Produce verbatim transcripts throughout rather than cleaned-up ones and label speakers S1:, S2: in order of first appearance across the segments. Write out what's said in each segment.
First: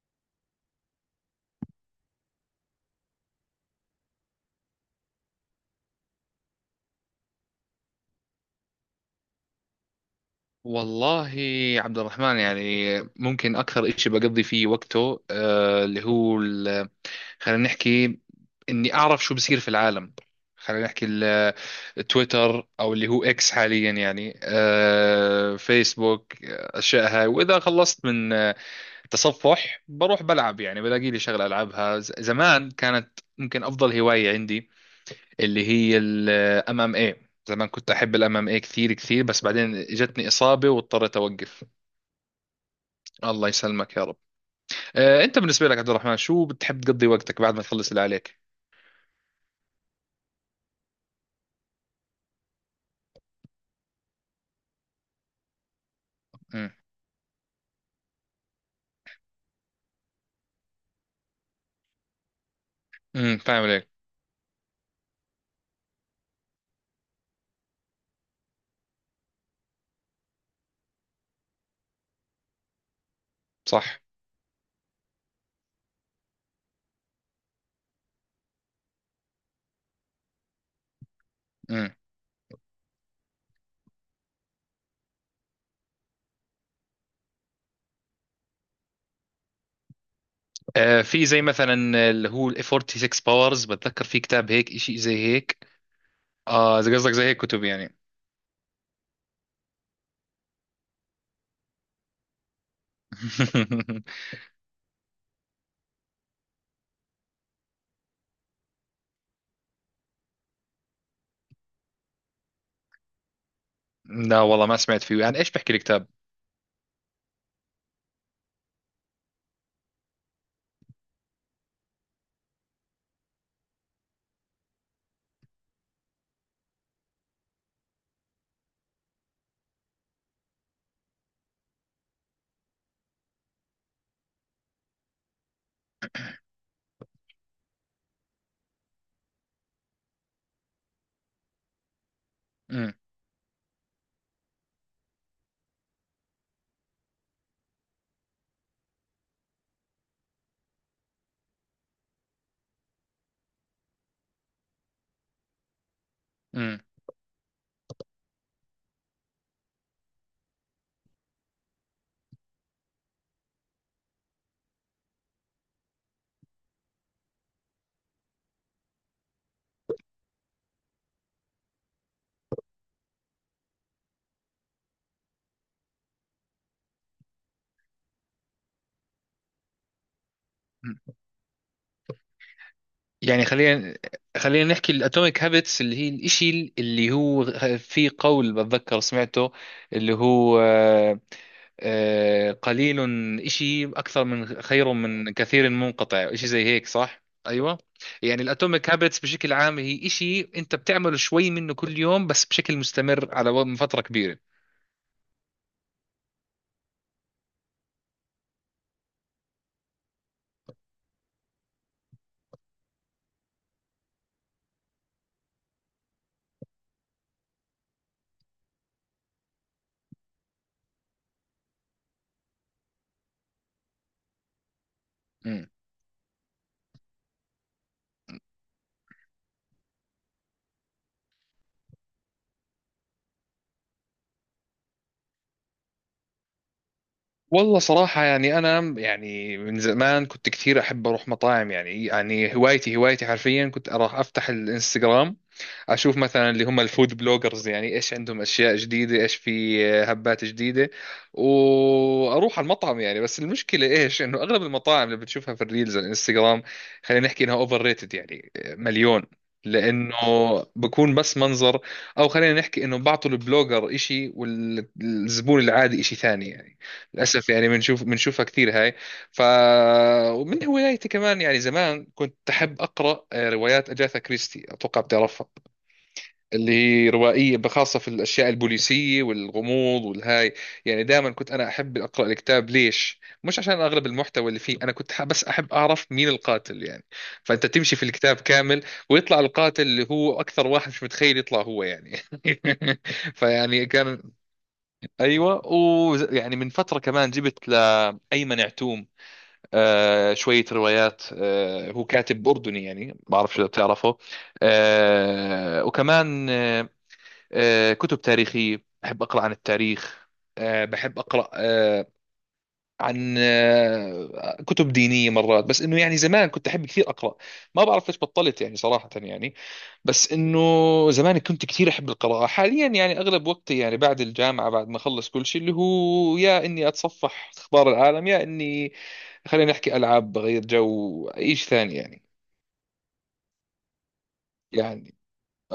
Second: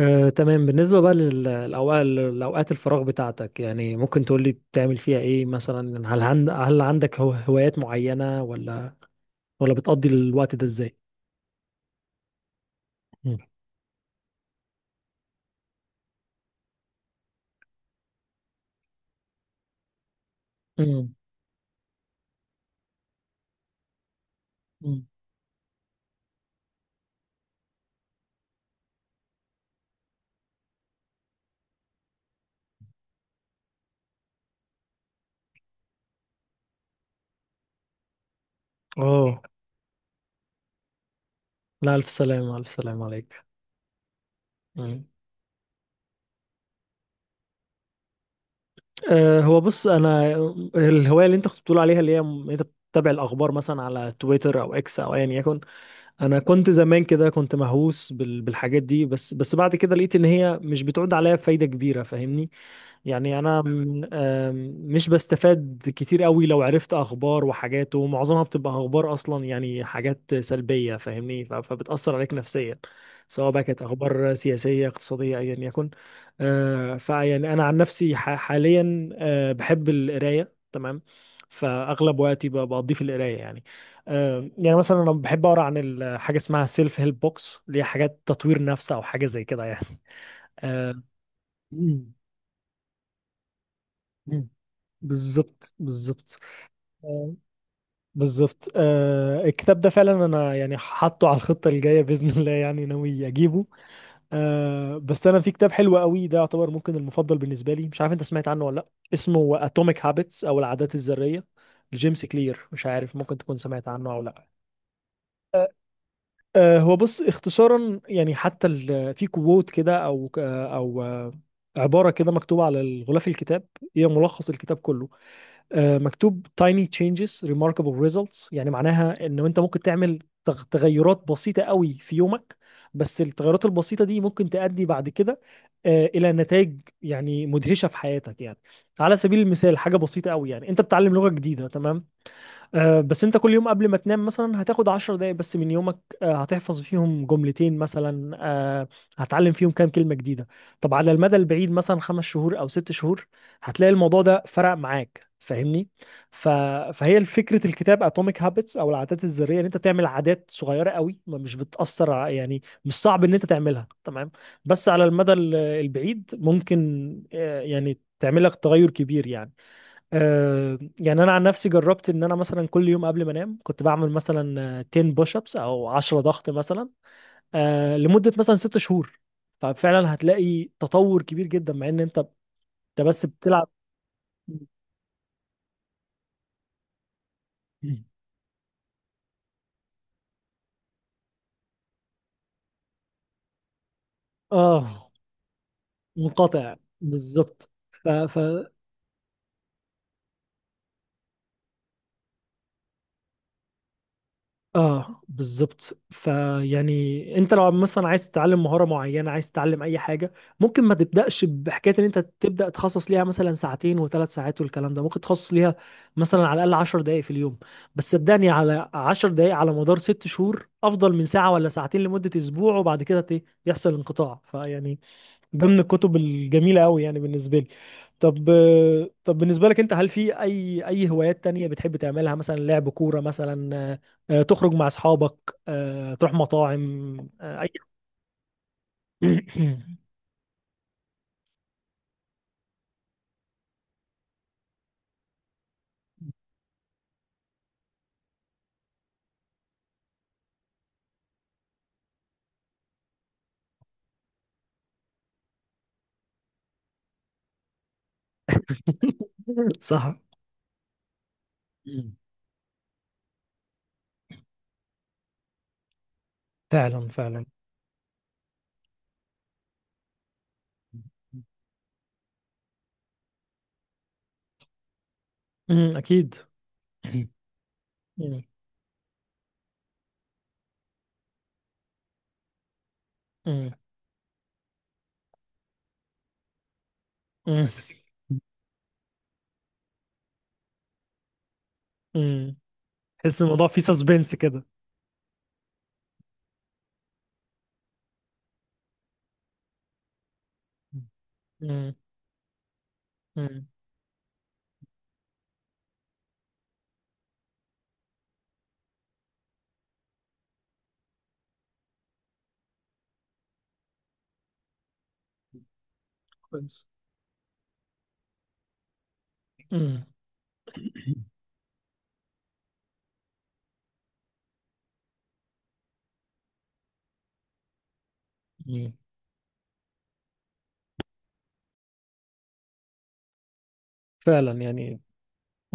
S1: آه، تمام. بالنسبة بقى للأوقات لأوقات الفراغ بتاعتك، يعني ممكن تقولي بتعمل فيها إيه؟ مثلا هل عند هل عندك هو- هوايات معينة، ولا ولا بتقضي الوقت ده إزاي؟
S2: والله، عبد الرحمن، يعني
S1: مم.
S2: ممكن أكثر إشي بقضي فيه وقته، آه، اللي هو ال- خلينا نحكي إني أعرف شو بصير في العالم. خلينا نحكي
S1: مم.
S2: ال- تويتر أو اللي هو إكس حاليا، يعني
S1: مم.
S2: آه، فيسبوك، آه، أشياء هاي. وإذا خلصت من آه، تصفح بروح بلعب، يعني بلاقي لي شغلة ألعبها. ز- زمان كانت ممكن أفضل هواية عندي اللي هي الام ام اي. زمان كنت احب الام ام اي كثير كثير،
S1: أوه،
S2: بس بعدين جتني اصابه واضطريت اوقف.
S1: لا، ألف سلامة، ألف سلامة عليك.
S2: الله يسلمك يا رب.
S1: مم.
S2: آه، انت بالنسبه لك، عبد الرحمن، شو بتحب تقضي وقتك بعد ما تخلص اللي عليك؟
S1: أه هو بص، أنا الهواية اللي أنت كنت بتقول عليها، اللي هي م- أنت بتتابع الأخبار مثلا على تويتر أو إكس أو أيا يكن. أنا كنت
S2: امم.
S1: زمان كده، كنت مهووس بال- بالحاجات دي، بس بس بعد كده لقيت إن هي مش بتعود عليا فايدة كبيرة، فاهمني؟ يعني
S2: امم،
S1: انا
S2: فاهم عليك.
S1: م- آم، مش بستفاد كتير قوي لو عرفت اخبار وحاجات، ومعظمها بتبقى اخبار اصلا يعني حاجات سلبية، فاهمني؟ ف- فبتأثر عليك نفسيا، سواء بقى كانت
S2: صح.
S1: اخبار سياسية اقتصادية ايا يكن. آه، فيعني انا عن نفسي ح- حاليا، آه، بحب القراية. تمام،
S2: امم.
S1: فاغلب وقتي ب- بقضيه في القرايه يعني. آه، يعني مثلا انا بحب اقرا عن ال- حاجه اسمها سيلف هيلب بوكس، اللي هي حاجات تطوير نفس او حاجه زي كده يعني. آه،
S2: آه، في زي مثلا اللي هو ال ستة وأربعين باورز، بتذكر في
S1: مم.
S2: كتاب هيك شيء زي هيك؟
S1: بالظبط، بالظبط.
S2: اه، اذا قصدك زي
S1: آه،
S2: هيك كتب يعني.
S1: بالظبط. آه، الكتاب ده فعلا، انا يعني حاطه على الخطه الجايه باذن الله، يعني ناوي اجيبه. آه بس انا في كتاب حلو قوي، ده يعتبر ممكن المفضل بالنسبه لي. مش عارف انت سمعت عنه ولا لا؟ اسمه اتوميك هابتس او العادات الذريه، لجيمس كلير. مش عارف ممكن تكون سمعت عنه او
S2: لا
S1: لا.
S2: والله، ما سمعت فيه. يعني ايش بحكي الكتاب؟
S1: آه هو بص، اختصارا يعني، حتى ال- في كوت كده، او آه، او آه، عباره كده مكتوبه على الغلاف الكتاب، هي ملخص الكتاب كله. آه، مكتوب tiny changes remarkable results، يعني معناها ان انت ممكن تعمل تغ- تغيرات بسيطة قوي في يومك، بس التغيرات البسيطة دي ممكن تؤدي بعد كده آه، الى نتائج يعني مدهشة في حياتك يعني. على سبيل المثال، حاجة بسيطة قوي يعني، انت بتتعلم لغة جديدة تمام،
S2: امم.
S1: آه، بس انت كل يوم قبل ما تنام مثلا هتاخد عشر دقايق بس من يومك، آه، هتحفظ فيهم جملتين مثلا، آه، هتعلم فيهم كام كلمة جديدة. طب على المدى البعيد، مثلا خمس شهور او ست شهور، هتلاقي الموضوع ده فرق معاك، فاهمني؟ ف...
S2: امم.
S1: فهي فكرة الكتاب اتوميك هابتس او العادات الذرية، ان انت تعمل عادات صغيرة قوي، ما مش بتأثر ع- يعني مش صعب ان انت تعملها تمام، بس على المدى ال- البعيد ممكن آه، يعني تعمل لك تغير كبير يعني. آه، يعني انا عن نفسي، جربت ان انا مثلا كل يوم قبل ما انام كنت بعمل مثلا آه، عشرة بوش ابس او عشرة ضغط مثلا، آه، لمده مثلا ستة شهور، ففعلا هتلاقي تطور كبير جدا، مع ان انت انت بس
S2: يعني
S1: بتلعب.
S2: خلينا خلينا نحكي الاتوميك هابتس، اللي هي الاشي اللي هو في قول بتذكر سمعته اللي هو، آه، آه، قليل اشي اكثر من خير
S1: اه،
S2: من كثير منقطع، اشي زي
S1: منقطع.
S2: هيك، صح؟
S1: بالظبط.
S2: ايوه.
S1: ف... ف...
S2: يعني الاتوميك هابتس بشكل عام هي اشي انت بتعمله شوي منه كل يوم، بس بشكل مستمر على و- فترة كبيرة.
S1: اه، بالظبط. فيعني انت لو مثلا عايز تتعلم مهاره معينه، عايز تتعلم اي حاجه، ممكن ما تبداش بحكايه ان انت تبدا تخصص ليها مثلا ساعتين وثلاث ساعات والكلام ده، ممكن تخصص ليها مثلا على الاقل عشر دقائق في اليوم. بس صدقني، على عشر دقائق على مدار ست شهور افضل من ساعه ولا ساعتين لمده اسبوع، وبعد كده ت- يحصل انقطاع، فيعني ده
S2: مم.
S1: من الكتب الجميلة أوي يعني بالنسبة لي. طب آه، طب بالنسبة لك أنت، هل في أي أي هوايات تانية بتحب تعملها؟ مثلا لعب كورة مثلا، آه، آه، تخرج مع أصحابك، آه، تروح مطاعم، آه، أي
S2: والله صراحة يعني أنا، يعني من زمان كنت كثير أحب أروح مطاعم. يعني يعني هوايتي، هوايتي حرفيا كنت أروح أفتح الإنستغرام، اشوف مثلا اللي هم الفود بلوجرز، يعني ايش عندهم اشياء جديده، ايش في هبات جديده، واروح على المطعم. يعني بس المشكله ايش، انه اغلب المطاعم اللي بتشوفها في الريلز على الانستغرام، خلينا نحكي انها اوفر ريتد يعني مليون،
S1: صح.
S2: لانه بكون بس منظر. او خلينا نحكي انه بعطوا البلوجر اشي والزبون العادي اشي ثاني يعني.
S1: فعلا، فعلا.
S2: للاسف يعني بنشوف بنشوفها كثير هاي. ف، ومن هوايتي كمان، يعني زمان كنت أحب أقرأ آه، روايات أجاثا كريستي، أتوقع بتعرفها.
S1: أمم، أكيد.
S2: اللي هي روائية خاصة في
S1: أمم.
S2: الأشياء البوليسية والغموض والهاي. يعني دائما كنت أنا أحب أقرأ الكتاب. ليش؟ مش
S1: أمم.
S2: عشان أغلب المحتوى اللي فيه، أنا كنت ح- بس أحب أعرف مين القاتل يعني. فأنت
S1: أمم.
S2: تمشي في الكتاب كامل، ويطلع القاتل اللي هو أكثر واحد مش متخيل يطلع هو يعني.
S1: أمم. تحس الموضوع فيه
S2: فيعني كان،
S1: سسبنس كده.
S2: أيوة. ويعني من فترة كمان جبت لأيمن عتوم آه شوية روايات. آه،
S1: أمم.
S2: هو كاتب أردني، يعني ما بعرف
S1: أمم.
S2: شو بتعرفه. آه، وكمان آه، آه، كتب تاريخية، بحب أقرأ عن التاريخ. آه، بحب أقرأ آه، عن آه، كتب دينية مرات. بس إنه يعني زمان كنت
S1: كويس.
S2: أحب كثير أقرأ، ما بعرف ليش بطلت يعني صراحة. يعني
S1: أمم.
S2: بس إنه زمان كنت كثير أحب القراءة. حاليا يعني أغلب وقتي يعني بعد الجامعة، بعد ما أخلص كل شيء، اللي هو يا إني أتصفح أخبار العالم، يا
S1: أمم.
S2: إني خلينا نحكي ألعاب، بغير جو، أي شيء ثاني يعني.
S1: فعلا يعني.
S2: يعني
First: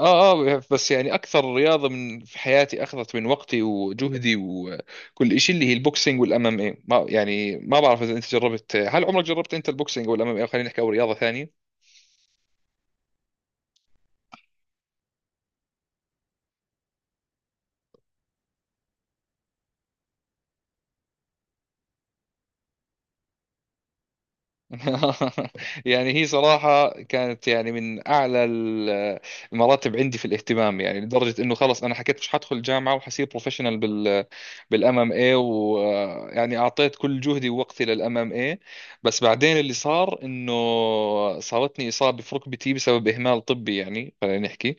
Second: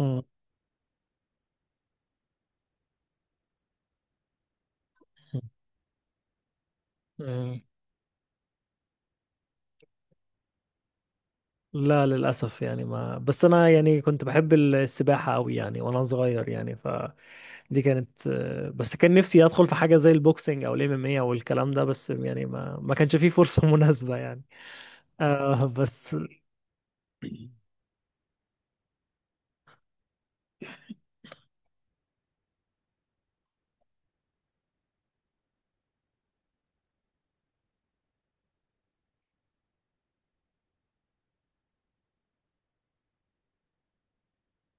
S1: أمم.
S2: اه، بس يعني اكثر رياضه من في حياتي اخذت من وقتي وجهدي وكل شيء، اللي هي البوكسينج والام ام اي. ما يعني
S1: أمم.
S2: ما بعرف اذا انت جربت، هل عمرك جربت انت البوكسينج والام ام اي خلينا نحكي او رياضه ثانيه؟
S1: لا، للأسف يعني. ما بس أنا يعني كنت بحب السباحة أوي يعني، وأنا صغير يعني فدي كانت، آه، بس كان نفسي أدخل في حاجة زي البوكسينج أو الام ام اي أو الكلام ده، بس يعني ما ما كانش فيه فرصة مناسبة يعني. آه
S2: يعني
S1: بس.
S2: هي صراحة كانت يعني من أعلى ال- المراتب عندي في الاهتمام، يعني لدرجة إنه خلص أنا حكيت مش حدخل جامعة وحصير بروفيشنال بال بالام ام اي، ويعني أعطيت كل جهدي ووقتي للام ام اي. بس بعدين اللي صار إنه صارتني إصابة في ركبتي بسبب إهمال طبي، يعني خلينا نحكي.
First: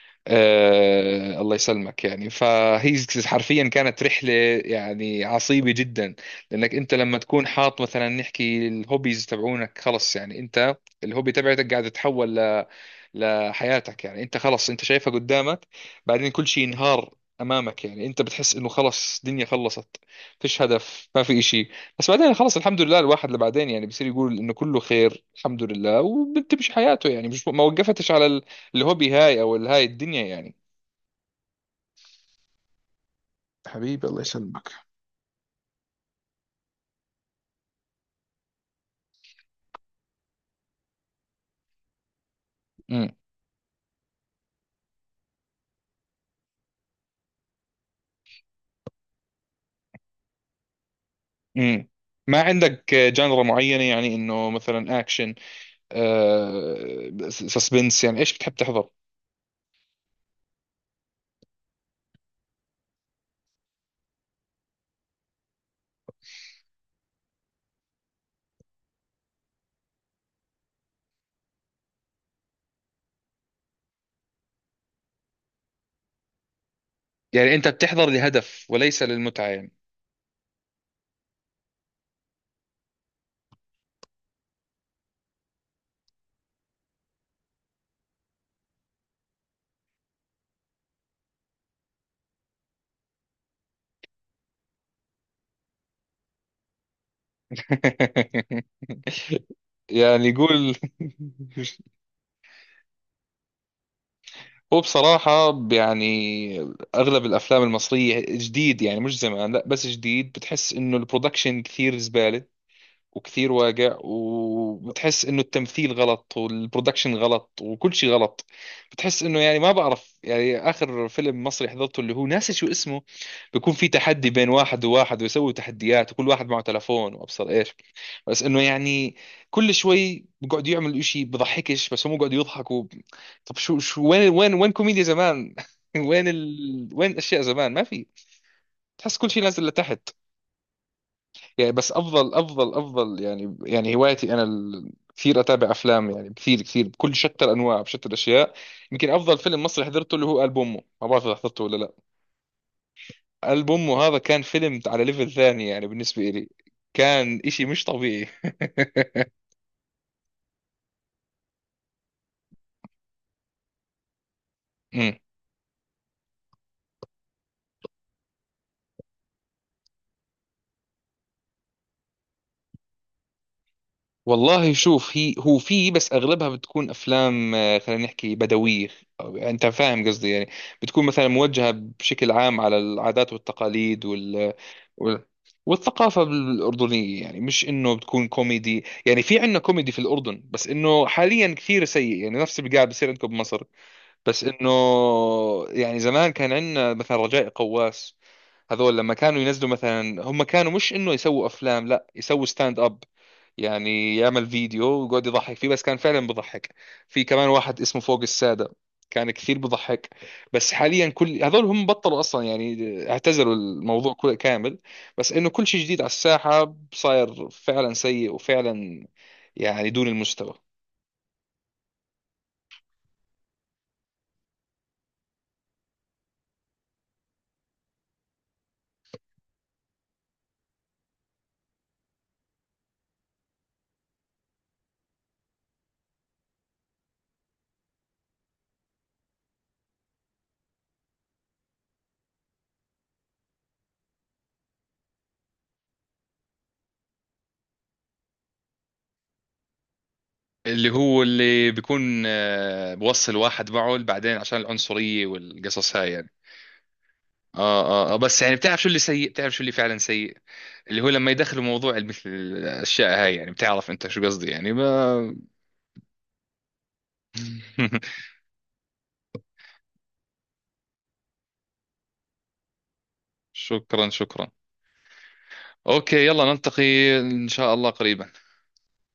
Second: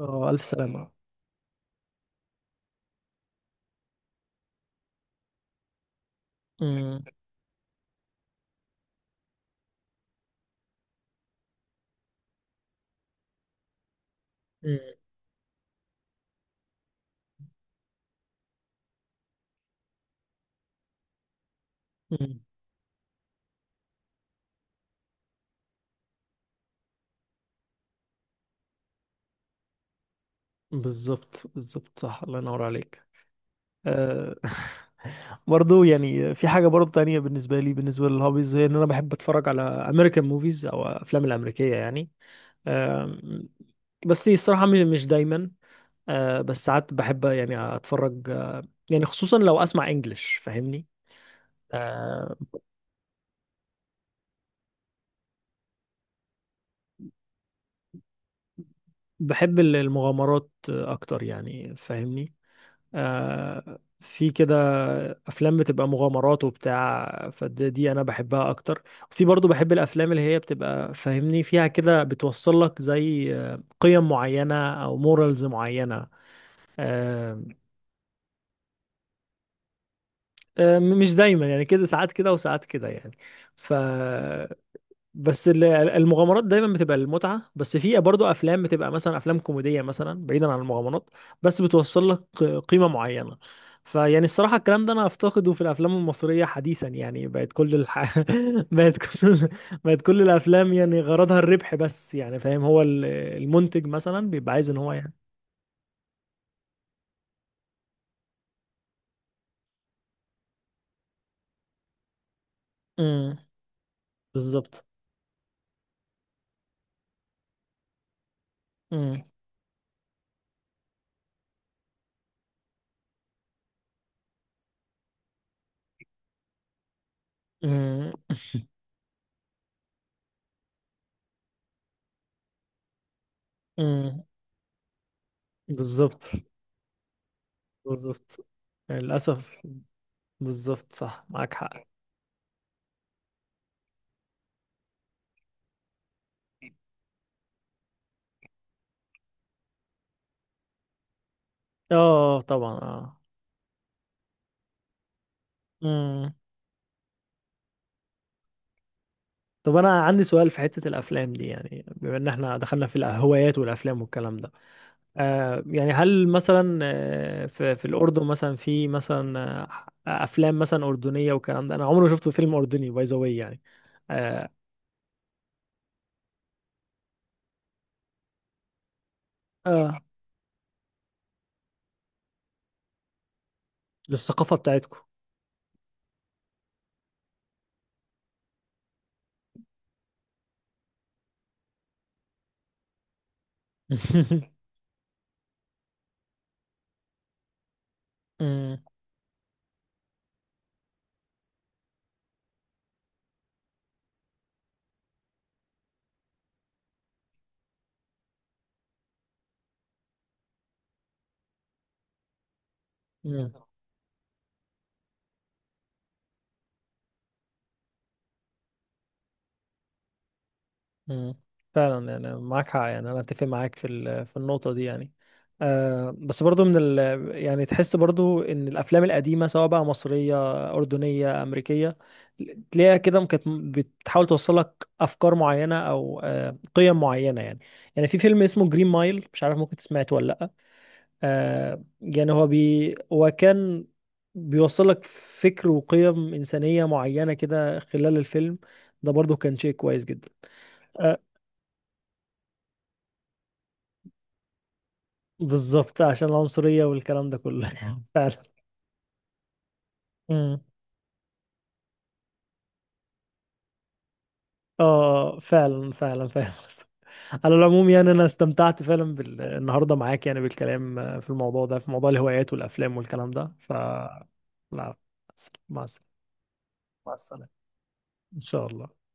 S1: آه، ألف سلامة.
S2: آه، الله يسلمك. يعني فهي حرفيا كانت رحلة يعني عصيبة جدا. لأنك أنت
S1: أمم.
S2: لما تكون حاط مثلا نحكي الهوبيز تبعونك، خلص يعني أنت الهوبي تبعتك قاعد تتحول ل- لحياتك، يعني أنت خلص أنت
S1: أمم.
S2: شايفها قدامك. بعدين كل شيء ينهار أمامك، يعني أنت بتحس إنه خلص الدنيا خلصت، فيش هدف، ما في إشي. بس بعدين
S1: أمم.
S2: خلص، الحمد لله، الواحد اللي بعدين يعني بصير يقول إنه كله خير الحمد لله، وبتمشي حياته يعني، مش ما وقفتش على ال- الهوبي هاي أو الهاي الدنيا يعني.
S1: بالظبط، بالظبط. صح، الله ينور عليك.
S2: حبيبي الله
S1: آه
S2: يسلمك.
S1: برضو يعني في حاجة برضو تانية بالنسبة لي، بالنسبة للهوبيز، هي إن أنا بحب أتفرج على أمريكان موفيز أو أفلام الأمريكية يعني.
S2: امم.
S1: آم، بس الصراحة م- مش دايما، آه، بس ساعات بحب يعني أتفرج، آه، يعني خصوصا لو أسمع إنجلش، فاهمني؟
S2: امم.
S1: آه،
S2: ما عندك جانرا معينة يعني، انه مثلا اكشن، آه سسبنس، يعني ايش بتحب تحضر؟
S1: بحب ال- المغامرات أكتر يعني، فاهمني؟ آه، في كده أفلام بتبقى مغامرات وبتاع فدي، أنا بحبها أكتر. وفي برضو بحب الأفلام اللي هي بتبقى فاهمني فيها كده، بتوصل لك زي آه، قيم معينة أو مورالز معينة. آه،
S2: يعني انت بتحضر لهدف وليس للمتعة يعني؟
S1: آه، مش دايما يعني، كده ساعات كده وساعات كده يعني. ف بس ال- المغامرات دايما بتبقى المتعة، بس في برضه افلام بتبقى مثلا افلام كوميدية مثلا بعيدا عن المغامرات، بس بتوصل لك قيمة معينة. فيعني الصراحة الكلام ده انا افتقده في الافلام المصرية حديثا يعني، بقت كل الح... بقت كل بقت كل
S2: يعني
S1: الافلام
S2: قول،
S1: يعني غرضها الربح بس يعني، فاهم؟ هو ال- المنتج مثلا بيبقى عايز ان
S2: هو
S1: هو يعني
S2: بصراحة يعني اغلب الافلام المصرية جديد، يعني مش زمان لا، بس جديد، بتحس انه البرودكشن كثير زبالة
S1: امم.
S2: وكثير واقع،
S1: بالظبط.
S2: وبتحس انه التمثيل غلط والبرودكشن غلط وكل شيء غلط.
S1: امم.
S2: بتحس انه يعني ما بعرف، يعني اخر فيلم مصري حضرته اللي هو ناسي شو اسمه، بيكون في تحدي بين واحد وواحد، ويسوي تحديات وكل واحد معه تلفون وابصر ايش.
S1: امم.
S2: بس انه يعني كل شوي بقعد يعمل اشي بضحكش، بس هم بقعدوا يضحكوا. طب شو، شو،
S1: امم.
S2: وين، وين، وين كوميديا زمان؟ وين
S1: بالظبط،
S2: ال... وين الاشياء زمان؟ ما في.
S1: بالظبط.
S2: تحس كل شيء
S1: للأسف.
S2: نازل لتحت،
S1: بالظبط. صح، معاك
S2: يعني.
S1: حق.
S2: بس افضل، افضل، افضل يعني. يعني هوايتي انا ال- كثير اتابع افلام، يعني كثير كثير، بكل شتى الانواع بشتى الاشياء. يمكن افضل فيلم مصري حضرته اللي هو قلب امه، ما بعرف اذا حضرته ولا لا.
S1: اه طبعا اه.
S2: قلب امه، هذا كان فيلم على ليفل ثاني يعني بالنسبه
S1: مم.
S2: لي. كان اشي مش طبيعي.
S1: طب أنا عندي سؤال في حتة الأفلام دي، يعني بما إن احنا دخلنا في الهوايات والأفلام والكلام ده. آه يعني هل مثلا آه في, في الأردن مثلا في مثلا آه أفلام مثلا أردنية والكلام ده؟ أنا عمري ما شفت فيلم أردني، باي ذا واي يعني. آه.
S2: والله شوف، هي هو في، بس اغلبها بتكون افلام، آه، خلينا نحكي بدويه. أو- انت
S1: آه،
S2: فاهم قصدي يعني. بتكون مثلا موجهه بشكل عام على العادات والتقاليد، وال
S1: للثقافة بتاعتكم.
S2: وال- والثقافة الأردنية. يعني مش إنه بتكون كوميدي، يعني في عندنا كوميدي في الأردن، بس إنه حاليا كثير سيء، يعني نفس اللي قاعد بصير عندكم بمصر. بس إنه يعني زمان كان عندنا مثلا رجاء قواس.
S1: مم.
S2: هذول لما كانوا ينزلوا، مثلا هم كانوا مش إنه يسووا أفلام، لا يسووا ستاند أب. يعني يعمل فيديو ويقعد يضحك فيه، بس كان فعلا بضحك. في كمان واحد اسمه فوق السادة، كان كثير بضحك. بس حاليا كل هذول هم بطلوا اصلا، يعني
S1: مم.
S2: اعتزلوا الموضوع كل... كامل. بس انه كل شيء جديد على الساحة صاير فعلا سيء، وفعلا يعني دون المستوى.
S1: مم. فعلا يعني، معاك حق يعني، انا اتفق معاك في ال- في النقطه دي يعني. آه بس برضو من ال يعني، تحس برضو ان الافلام القديمه، سواء بقى مصريه اردنيه امريكيه، تلاقيها كده كانت بتحاول توصل لك افكار معينه او آه قيم معينه يعني. يعني في فيلم اسمه جرين مايل، مش عارف ممكن سمعته ولا لا. آه يعني هو بي هو كان بيوصل لك فكر وقيم انسانيه معينه كده خلال الفيلم، ده برضو كان شيء كويس جدا.
S2: اللي
S1: آه،
S2: هو اللي بيكون، آه، بوصل واحد معه بعدين عشان العنصرية والقصص
S1: بالظبط،
S2: هاي
S1: عشان
S2: يعني.
S1: العنصرية والكلام ده كله. آه.
S2: اه. اه، آه،
S1: فعلا.
S2: بس يعني بتعرف شو اللي سيء، بتعرف شو اللي فعلا سيء.
S1: مم.
S2: اللي هو لما يدخلوا موضوع مثل الاشياء هاي، يعني بتعرف انت شو قصدي يعني.
S1: اه
S2: ما،
S1: آه، آه، فعلا، فعلا، فاهم قصدك. على العموم يعني، انا استمتعت فعلا بال... النهارده معاك، يعني بالكلام آه، في الموضوع ده، في موضوع الهوايات والافلام والكلام ده. ف
S2: شكرا، شكرا.
S1: لا، مع السلامة.
S2: اوكي، يلا نلتقي
S1: مع السلامة.
S2: ان شاء الله
S1: ان
S2: قريبا.
S1: شاء الله.